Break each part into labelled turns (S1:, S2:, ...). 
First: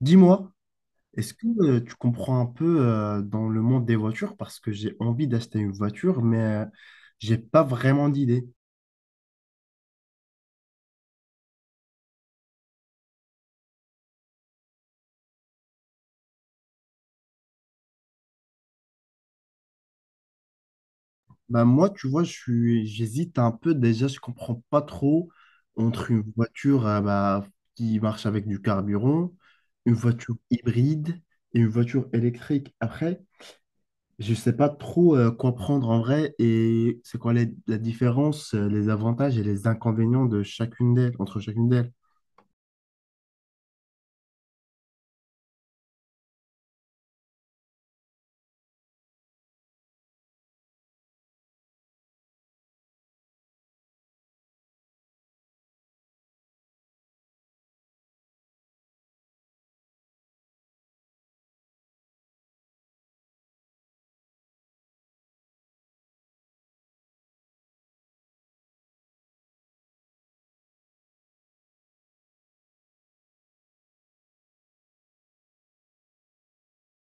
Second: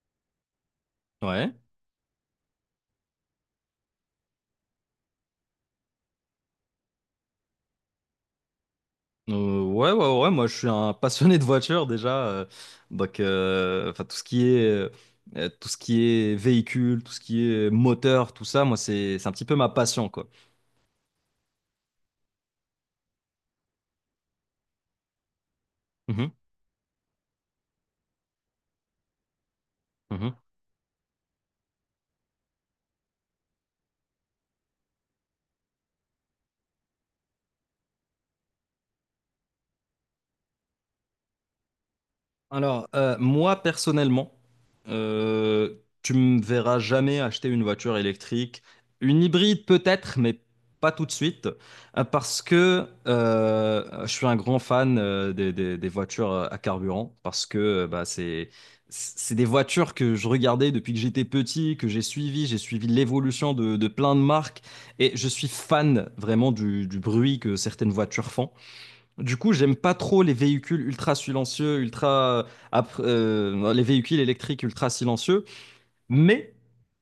S1: Dis-moi, est-ce que
S2: Ouais.
S1: tu comprends un peu, dans le monde des voitures, parce que j'ai envie d'acheter une voiture, mais j'ai pas vraiment d'idée.
S2: Ouais, ouais, ouais, moi je suis un passionné de voiture déjà. Donc, enfin, tout ce qui est véhicule, tout ce qui est moteur, tout ça, moi c'est un petit peu ma passion, quoi.
S1: Bah moi, tu vois, j'hésite un peu. Déjà, je comprends pas trop entre une
S2: Mhm,
S1: voiture bah, qui marche avec du carburant, une
S2: mhm.
S1: voiture hybride et une voiture électrique. Après, je sais pas trop quoi prendre en vrai, et c'est quoi la différence, les avantages et les inconvénients de chacune d'elles, entre chacune d'elles.
S2: Alors, moi personnellement, euh, tu me verras jamais acheter une voiture électrique, une hybride peut-être, mais pas tout de suite, parce que je suis un grand fan des voitures à carburant, parce que bah, c'est des voitures que je regardais depuis que j'étais petit, que j'ai suivi l'évolution de plein de marques, et je suis fan vraiment du bruit que certaines voitures font. Du coup, j'aime pas trop les véhicules ultra silencieux, les véhicules électriques ultra silencieux. Mais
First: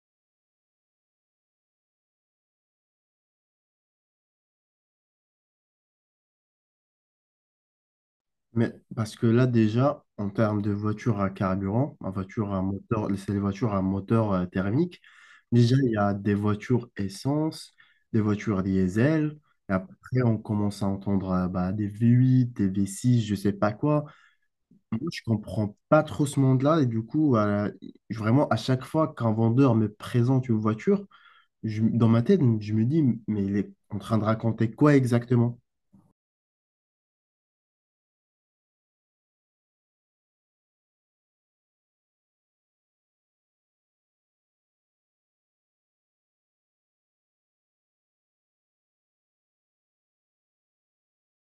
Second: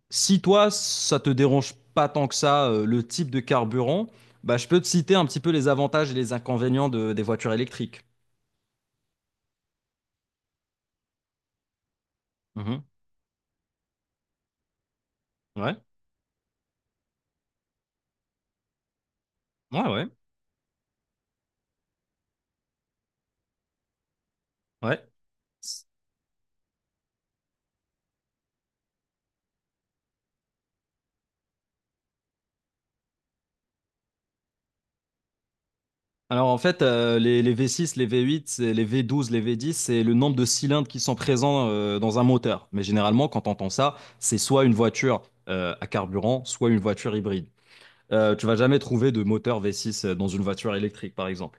S2: si toi, ça te dérange pas tant que ça, le type de carburant, bah, je peux te citer un petit peu les avantages et les inconvénients des voitures électriques.
S1: Mais parce que là, déjà, en termes de voiture à carburant, en voiture à
S2: Mhm.
S1: moteur, c'est les voitures à moteur thermique. Déjà,
S2: Ouais,
S1: il y a des voitures essence, des voitures diesel. Et
S2: ouais, ouais,
S1: après, on commence à entendre bah, des V8, des V6, je sais pas quoi. Moi,
S2: ouais.
S1: je comprends pas trop ce monde-là. Et du coup, vraiment, à chaque fois qu'un vendeur me présente une voiture, dans ma tête, je me dis, mais il est en train de raconter quoi exactement?
S2: Alors en fait, les V6, les V8, les V12, les V10, c'est le nombre de cylindres qui sont présents dans un moteur. Mais généralement, quand on entend ça, c'est soit une voiture à carburant, soit une voiture hybride. Tu vas jamais trouver de moteur V6 dans une voiture électrique, par exemple.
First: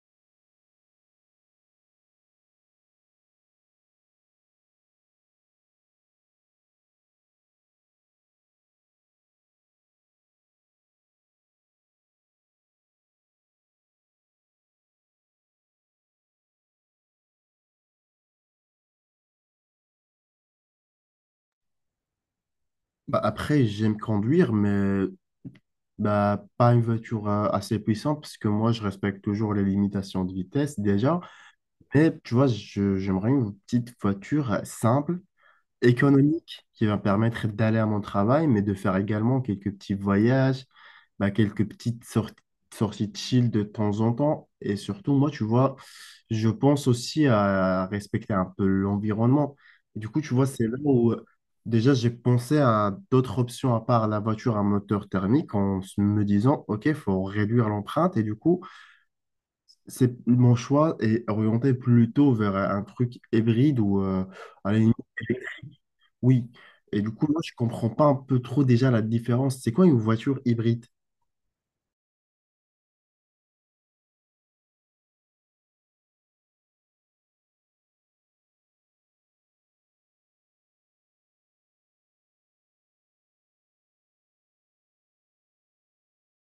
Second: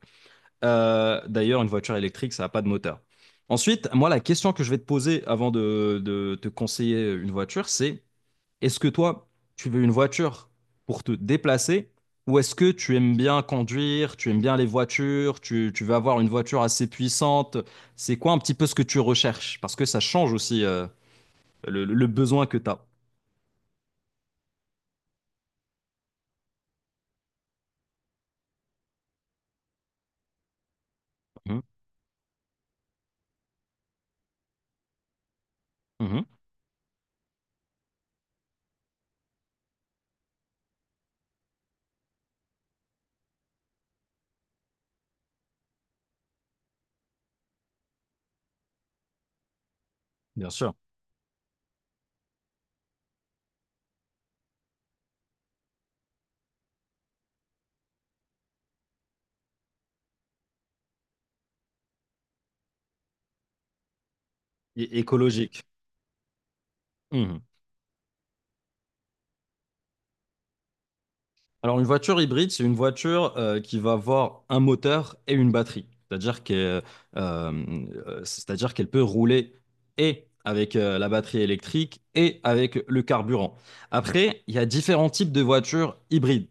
S2: D'ailleurs, une voiture électrique, ça n'a pas de moteur. Ensuite, moi, la question que je vais te poser avant de te conseiller une voiture, c'est est-ce que toi, tu veux une voiture pour te déplacer ou est-ce que tu aimes bien conduire, tu aimes bien les voitures, tu veux avoir une voiture assez puissante? C'est quoi un petit peu ce que tu recherches? Parce que ça change aussi le besoin que tu as.
S1: Bah, après, j'aime conduire, mais bah, pas une voiture assez puissante, parce que moi, je respecte toujours les limitations de vitesse déjà.
S2: Mhm,
S1: Mais tu vois, j'aimerais une petite voiture simple,
S2: mhm,
S1: économique, qui va permettre d'aller à mon travail, mais de faire également quelques petits voyages, bah, quelques petites sorties, sorties de chill de temps en temps. Et surtout, moi, tu vois, je pense aussi à respecter un peu l'environnement. Et du coup, tu vois,
S2: bien
S1: c'est
S2: sûr.
S1: là où déjà j'ai pensé à d'autres options à part la voiture à moteur thermique en me disant, OK, il faut réduire l'empreinte. Et du coup, c'est mon choix est orienté plutôt vers un truc hybride ou à la limite,
S2: Et écologique.
S1: oui. Et du coup, moi, je comprends pas un peu trop déjà la différence. C'est quoi une voiture hybride?
S2: Alors, une voiture hybride, c'est une voiture qui va avoir un moteur et une batterie. C'est-à-dire qu'elle peut rouler et avec la batterie électrique et avec le carburant. Après, il y a différents types de voitures hybrides.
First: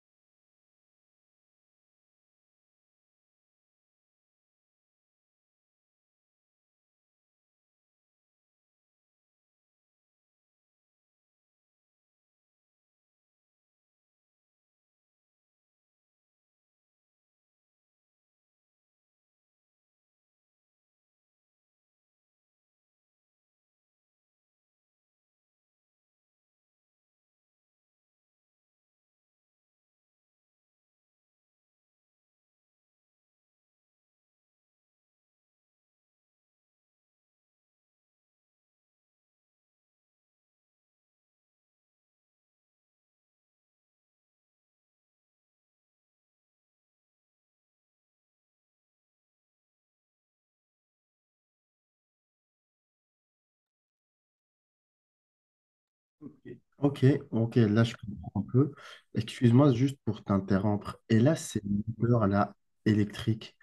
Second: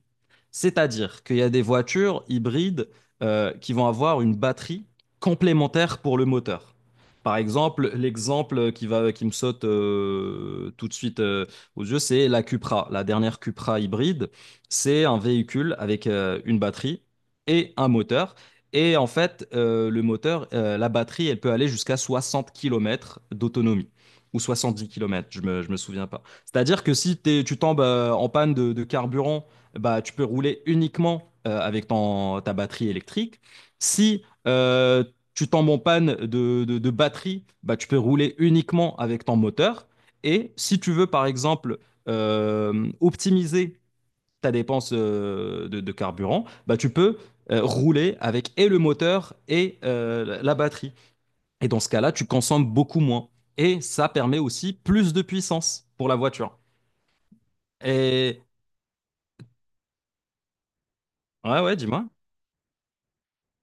S2: C'est-à-dire qu'il y a des voitures hybrides qui vont avoir une batterie complémentaire pour le moteur. Par exemple, l'exemple qui me saute tout de suite aux yeux, c'est la Cupra, la dernière Cupra hybride. C'est un véhicule avec une batterie et un moteur. Et en fait, la batterie, elle peut aller jusqu'à 60 kilomètres d'autonomie. Ou 70 kilomètres, je me souviens pas. C'est-à-dire que si t'es- tu tombes en panne de carburant, bah, tu peux rouler uniquement avec ta batterie électrique. Si tu tombes en panne de batterie, bah, tu peux rouler uniquement avec ton moteur. Et si tu veux, par exemple, optimiser ta dépense de carburant, bah, tu peux rouler avec et le moteur et batterie. Et dans ce cas-là, tu consommes beaucoup moins. Et ça permet aussi plus de puissance pour la voiture.
S1: OK, OK, là, je comprends un
S2: Et
S1: peu. Excuse-moi juste pour t'interrompre. Et là,
S2: ouais,
S1: ces
S2: ouais, dis-moi.
S1: moteurs là, électriques,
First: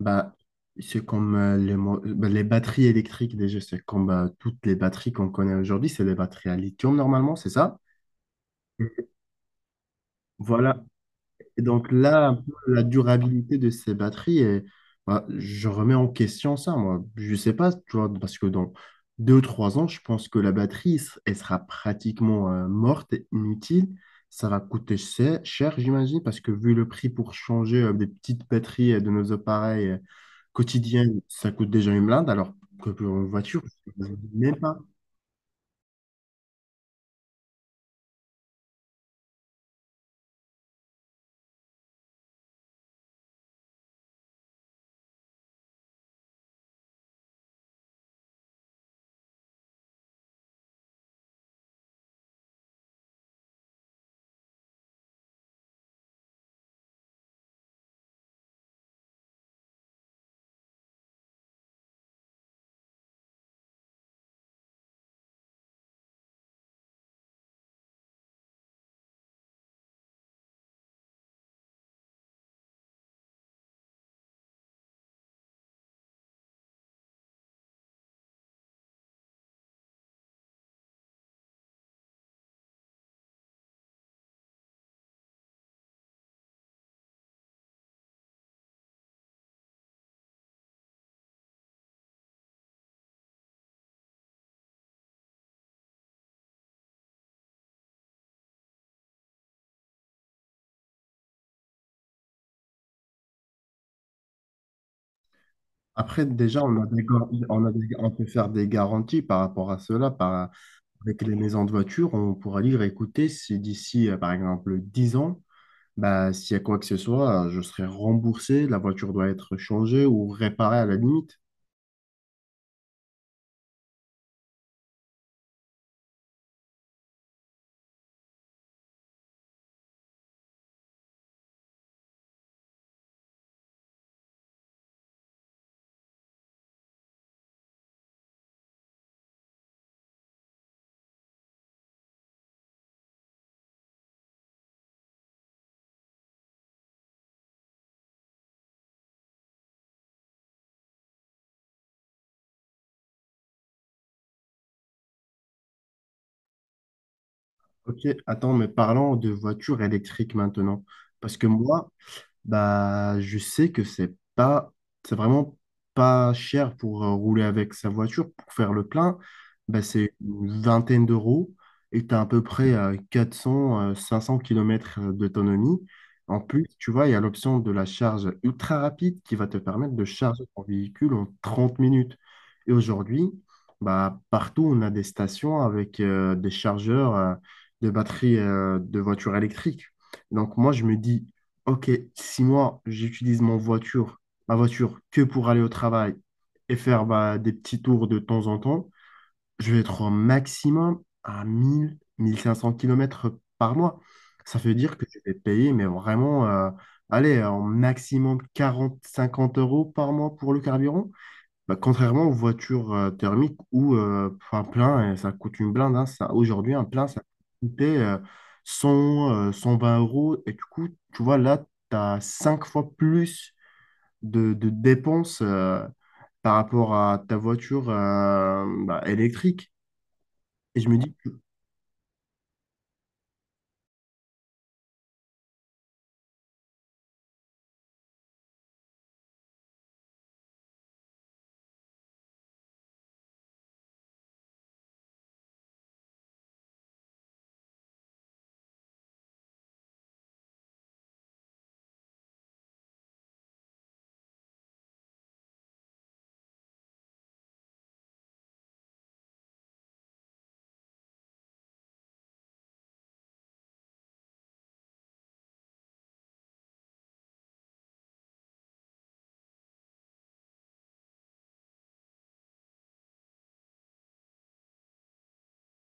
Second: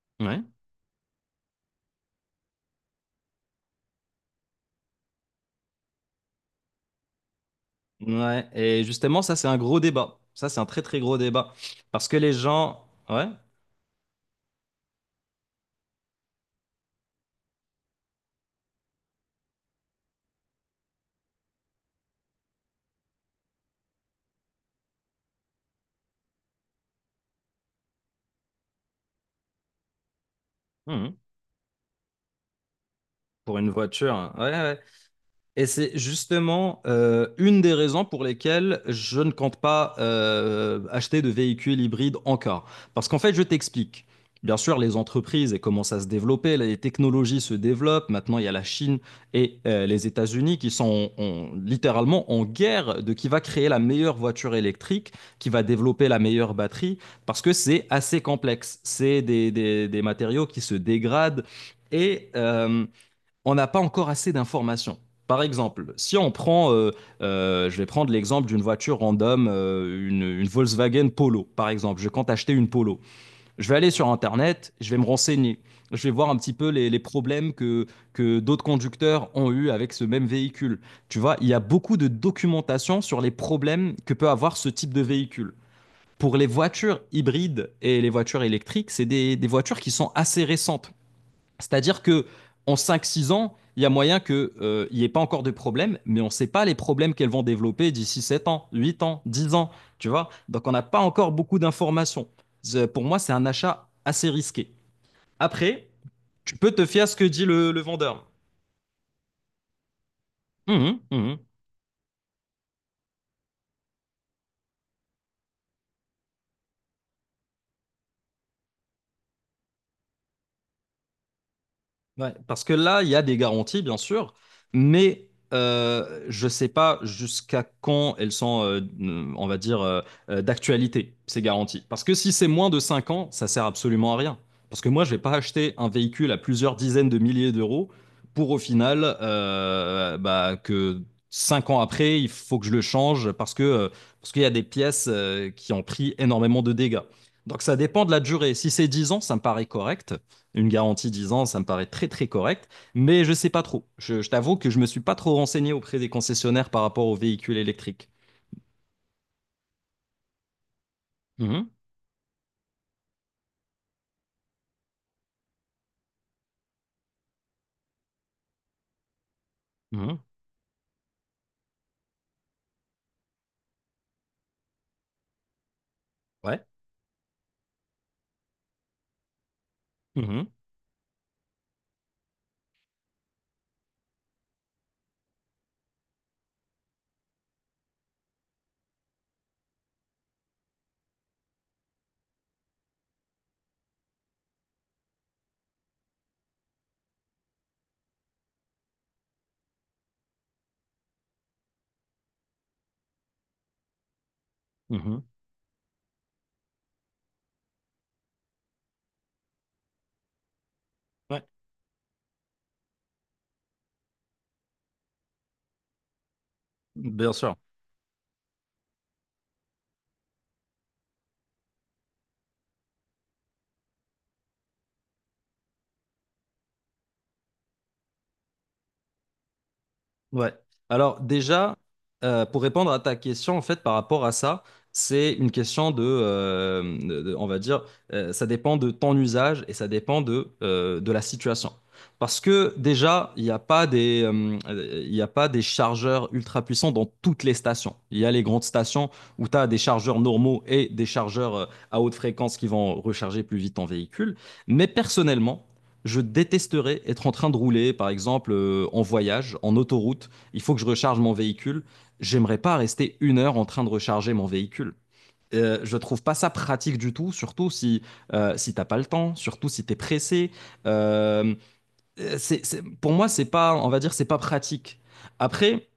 S1: bah,
S2: Ouais.
S1: c'est comme les, bah, les batteries électriques déjà, c'est comme bah, toutes les batteries qu'on connaît aujourd'hui, c'est des batteries à lithium normalement, c'est ça?
S2: Ouais. Et justement, ça, c'est un gros débat. Ça, c'est un
S1: Voilà.
S2: très, très gros débat.
S1: Et donc
S2: Parce que
S1: là,
S2: les
S1: un peu, la
S2: gens. Ouais.
S1: durabilité de ces batteries, et, bah, je remets en question ça, moi. Je sais pas, tu vois, parce que dans deux ou trois ans, je pense que la batterie, elle sera pratiquement morte et inutile. Ça va coûter cher, cher, j'imagine, parce que vu le prix pour changer des petites batteries de nos appareils
S2: Mhm.
S1: quotidiennes, ça coûte déjà une blinde, alors que pour une
S2: Pour
S1: voiture,
S2: une
S1: je ne
S2: voiture. Ouais,
S1: même pas.
S2: ouais. Et c'est justement une des raisons pour lesquelles je ne compte pas acheter de véhicules hybrides encore. Parce qu'en fait, je t'explique. Bien sûr, les entreprises elles commencent à se développer, les technologies se développent. Maintenant, il y a la Chine et les États-Unis qui sont littéralement en guerre de qui va créer la meilleure voiture électrique, qui va développer la meilleure batterie, parce que c'est assez complexe. C'est des matériaux qui se dégradent. Et on n'a pas encore assez d'informations. Par exemple, si on prend, je vais prendre l'exemple d'une voiture random, une Volkswagen Polo, par exemple. Je compte acheter une Polo. Je vais aller sur Internet, je vais me renseigner. Je vais voir un petit peu les problèmes que d'autres conducteurs ont eu avec ce même véhicule. Tu vois, il y a beaucoup de documentation sur les problèmes que peut avoir ce type de véhicule. Pour les voitures hybrides et les voitures électriques, c'est des voitures qui sont assez récentes. C'est-à-dire que en 5-6 ans, il y a moyen qu'il n'y ait pas encore de problème, mais on ne sait pas les problèmes qu'elles vont développer d'ici 7 ans, 8 ans, 10 ans, tu vois. Donc on n'a pas encore beaucoup d'informations. Pour moi, c'est un achat assez risqué. Après,
S1: Après,
S2: tu
S1: déjà,
S2: peux
S1: on a
S2: te fier à ce que dit
S1: on a
S2: le
S1: on
S2: vendeur.
S1: peut faire des garanties par rapport à cela, par
S2: Mhm,
S1: avec les
S2: mhm.
S1: maisons de voiture, on pourra lire et écouter si d'ici, par exemple, 10 ans, bah, s'il y a quoi que ce soit, je serai remboursé, la voiture doit être changée ou réparée à la limite.
S2: Ouais, parce que là, il y a des garanties, bien sûr, mais je ne sais pas jusqu'à quand elles sont, on va dire, d'actualité, ces garanties. Parce que si c'est moins de 5 ans, ça sert absolument à rien. Parce que moi, je ne vais pas acheter un véhicule à plusieurs dizaines de milliers d'euros pour au final bah, que 5 ans après, il faut que je le change parce qu'il y a des pièces qui ont pris énormément de dégâts. Donc ça dépend de la durée. Si c'est 10 ans, ça me paraît correct. Une garantie 10 ans, ça me paraît très très correct, mais je sais pas trop. Je t'avoue que je me suis pas trop renseigné auprès des concessionnaires par rapport aux véhicules
S1: OK,
S2: électriques.
S1: attends, mais parlons de voitures électriques maintenant. Parce que
S2: Mhm,
S1: moi, bah, je sais que c'est vraiment pas cher pour rouler avec sa voiture. Pour faire le plein, bah, c'est
S2: mhm,
S1: une vingtaine d'€ et tu as à peu près 400 500 km d'autonomie. En
S2: ouais,
S1: plus, tu vois, il y a l'option de la charge ultra rapide qui va te permettre de charger
S2: mhm,
S1: ton véhicule en 30 minutes. Et aujourd'hui, bah, partout, on a des stations avec des chargeurs de batteries de voitures électriques. Donc moi, je me dis, OK, si moi j'utilise mon voiture, ma voiture que pour aller au travail et faire bah, des petits tours de temps en temps, je vais être au maximum à 1000, 1500 kilomètres par mois. Ça veut dire que je
S2: mhm,
S1: vais payer, mais vraiment, allez, en maximum 40, 50 € par mois pour le carburant.
S2: ouais,
S1: Bah, contrairement aux voitures thermiques où un plein, ça coûte une blinde. Hein, ça, aujourd'hui, un plein, ça
S2: bien sûr.
S1: coûtait 100, 120 euros. Et du coup, tu vois, là, tu as 5 fois plus de dépenses par rapport à ta voiture bah, électrique.
S2: Ouais.
S1: Et je me dis,
S2: Alors
S1: que,
S2: déjà, pour répondre à ta question, en fait, par rapport à ça, c'est une question on va dire, ça dépend de ton usage et ça dépend de la situation. Parce que déjà, il y a pas des chargeurs ultra puissants dans toutes les stations. Il y a les grandes stations où tu as des chargeurs normaux et des chargeurs à haute fréquence qui vont recharger plus vite ton véhicule. Mais personnellement, je détesterais être en train de rouler, par exemple, en voyage, en autoroute. Il faut que je recharge mon véhicule. J'aimerais pas rester 1 heure en train de recharger mon véhicule. Je trouve pas ça pratique du tout, surtout si, si t'as pas le temps, surtout si t'es pressé. Euh, pour moi, c'est pas, on va dire, c'est pas pratique. Après,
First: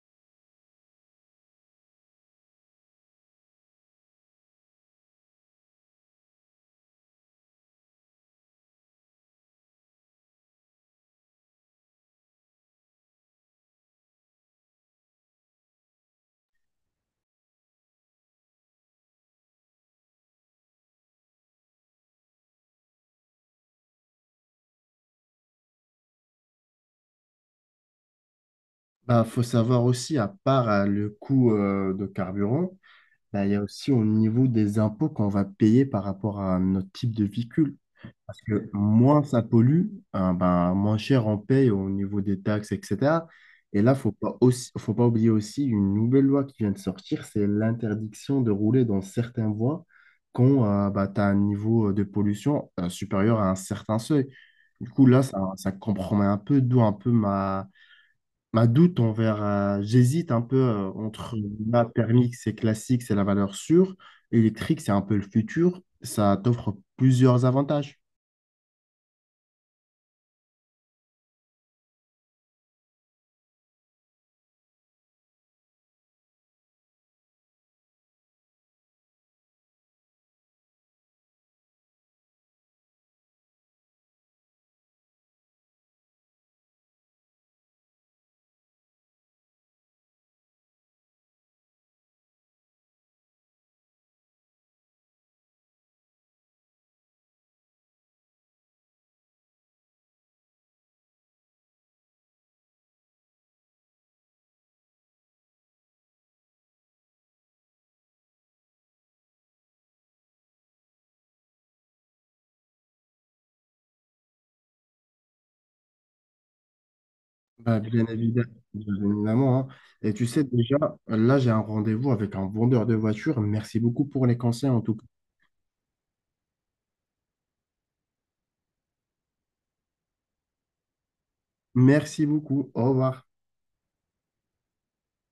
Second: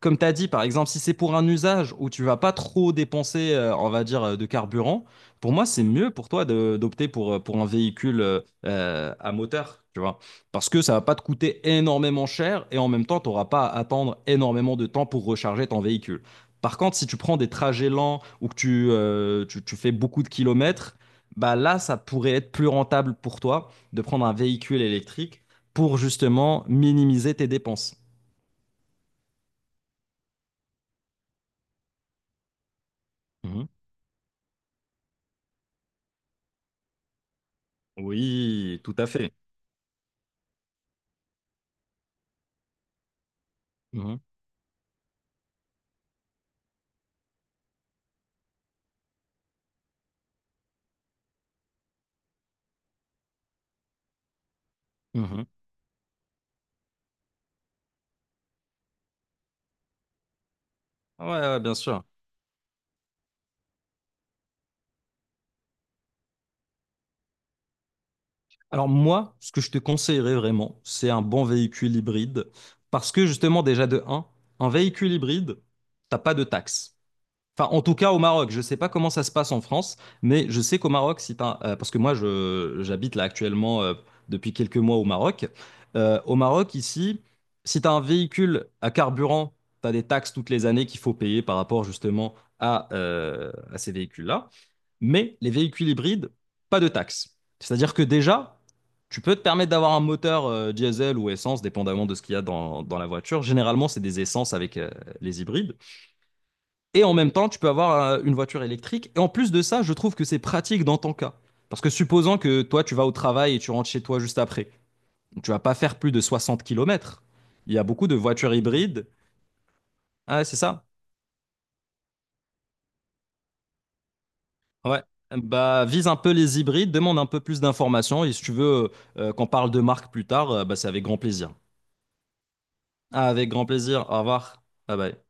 S2: comme tu as dit, par exemple, si c'est pour un usage où tu vas pas trop dépenser, on va dire, de carburant, pour moi, c'est mieux pour toi d'opter pour un véhicule à moteur, tu vois. Parce que ça va pas te coûter énormément cher et en même temps, tu n'auras pas à attendre énormément de temps pour recharger ton véhicule. Par contre, si tu prends des trajets lents ou que tu fais beaucoup de kilomètres, bah là, ça pourrait être plus rentable pour toi de prendre un véhicule électrique pour justement minimiser tes dépenses.
S1: bah, faut savoir aussi, à part le coût de carburant, bah, il y a
S2: Mhm.
S1: aussi au niveau des impôts qu'on va payer par rapport à notre type de véhicule. Parce que
S2: Oui, tout à
S1: moins
S2: fait.
S1: ça pollue, hein, ben, moins cher on paye au niveau des taxes, etc. Et là, faut
S2: Mhm.
S1: pas aussi, faut pas oublier aussi une nouvelle loi qui vient de sortir, c'est l'interdiction de rouler dans certaines voies quand bah, tu as un niveau de pollution supérieur à un certain seuil. Du coup, là, ça,
S2: Mhm.
S1: ça compromet un peu, d'où un peu ma, ma doute envers. Euh, j'hésite un peu
S2: Ouais,
S1: entre
S2: ouais, bien
S1: la
S2: sûr.
S1: permis, c'est classique, c'est la valeur sûre, électrique, c'est un peu le futur. Ça t'offre plusieurs avantages.
S2: Alors moi, ce que je te conseillerais vraiment, c'est un bon véhicule hybride. Parce que justement, déjà de un, véhicule hybride, t'as pas de taxes. Enfin, en tout cas, au Maroc, je ne sais pas comment ça se passe en France, mais je sais qu'au Maroc, si t'as- parce que moi, j'habite là actuellement depuis quelques mois au Maroc. Au Maroc, ici, si tu as un véhicule à carburant, tu as des taxes toutes les années qu'il faut payer par rapport justement à ces véhicules-là. Mais les véhicules hybrides, pas de taxes. C'est-à-dire que déjà, tu peux te permettre d'avoir un moteur diesel ou essence, dépendamment de ce qu'il y a dans la voiture. Généralement, c'est des essences avec les hybrides. Et en même temps, tu peux avoir une voiture électrique. Et en plus de ça, je trouve que c'est pratique dans ton cas. Parce que supposons que toi, tu vas au travail et tu rentres chez toi juste après. Tu vas pas faire plus de 60 kilomètres. Il
S1: Bah,
S2: y a beaucoup de voitures
S1: bien
S2: hybrides.
S1: évidemment, hein. Et tu
S2: Ah,
S1: sais
S2: ouais, c'est
S1: déjà,
S2: ça?
S1: là j'ai un rendez-vous avec un vendeur de voitures. Merci beaucoup pour les conseils en tout
S2: Ouais.
S1: cas.
S2: Bah, vise un peu les hybrides, demande un peu plus d'informations. Et si tu veux qu'on parle de marque plus tard, bah, c'est avec grand plaisir.
S1: Merci beaucoup. Au revoir.
S2: Ah, avec grand plaisir. Au revoir. Bye bye.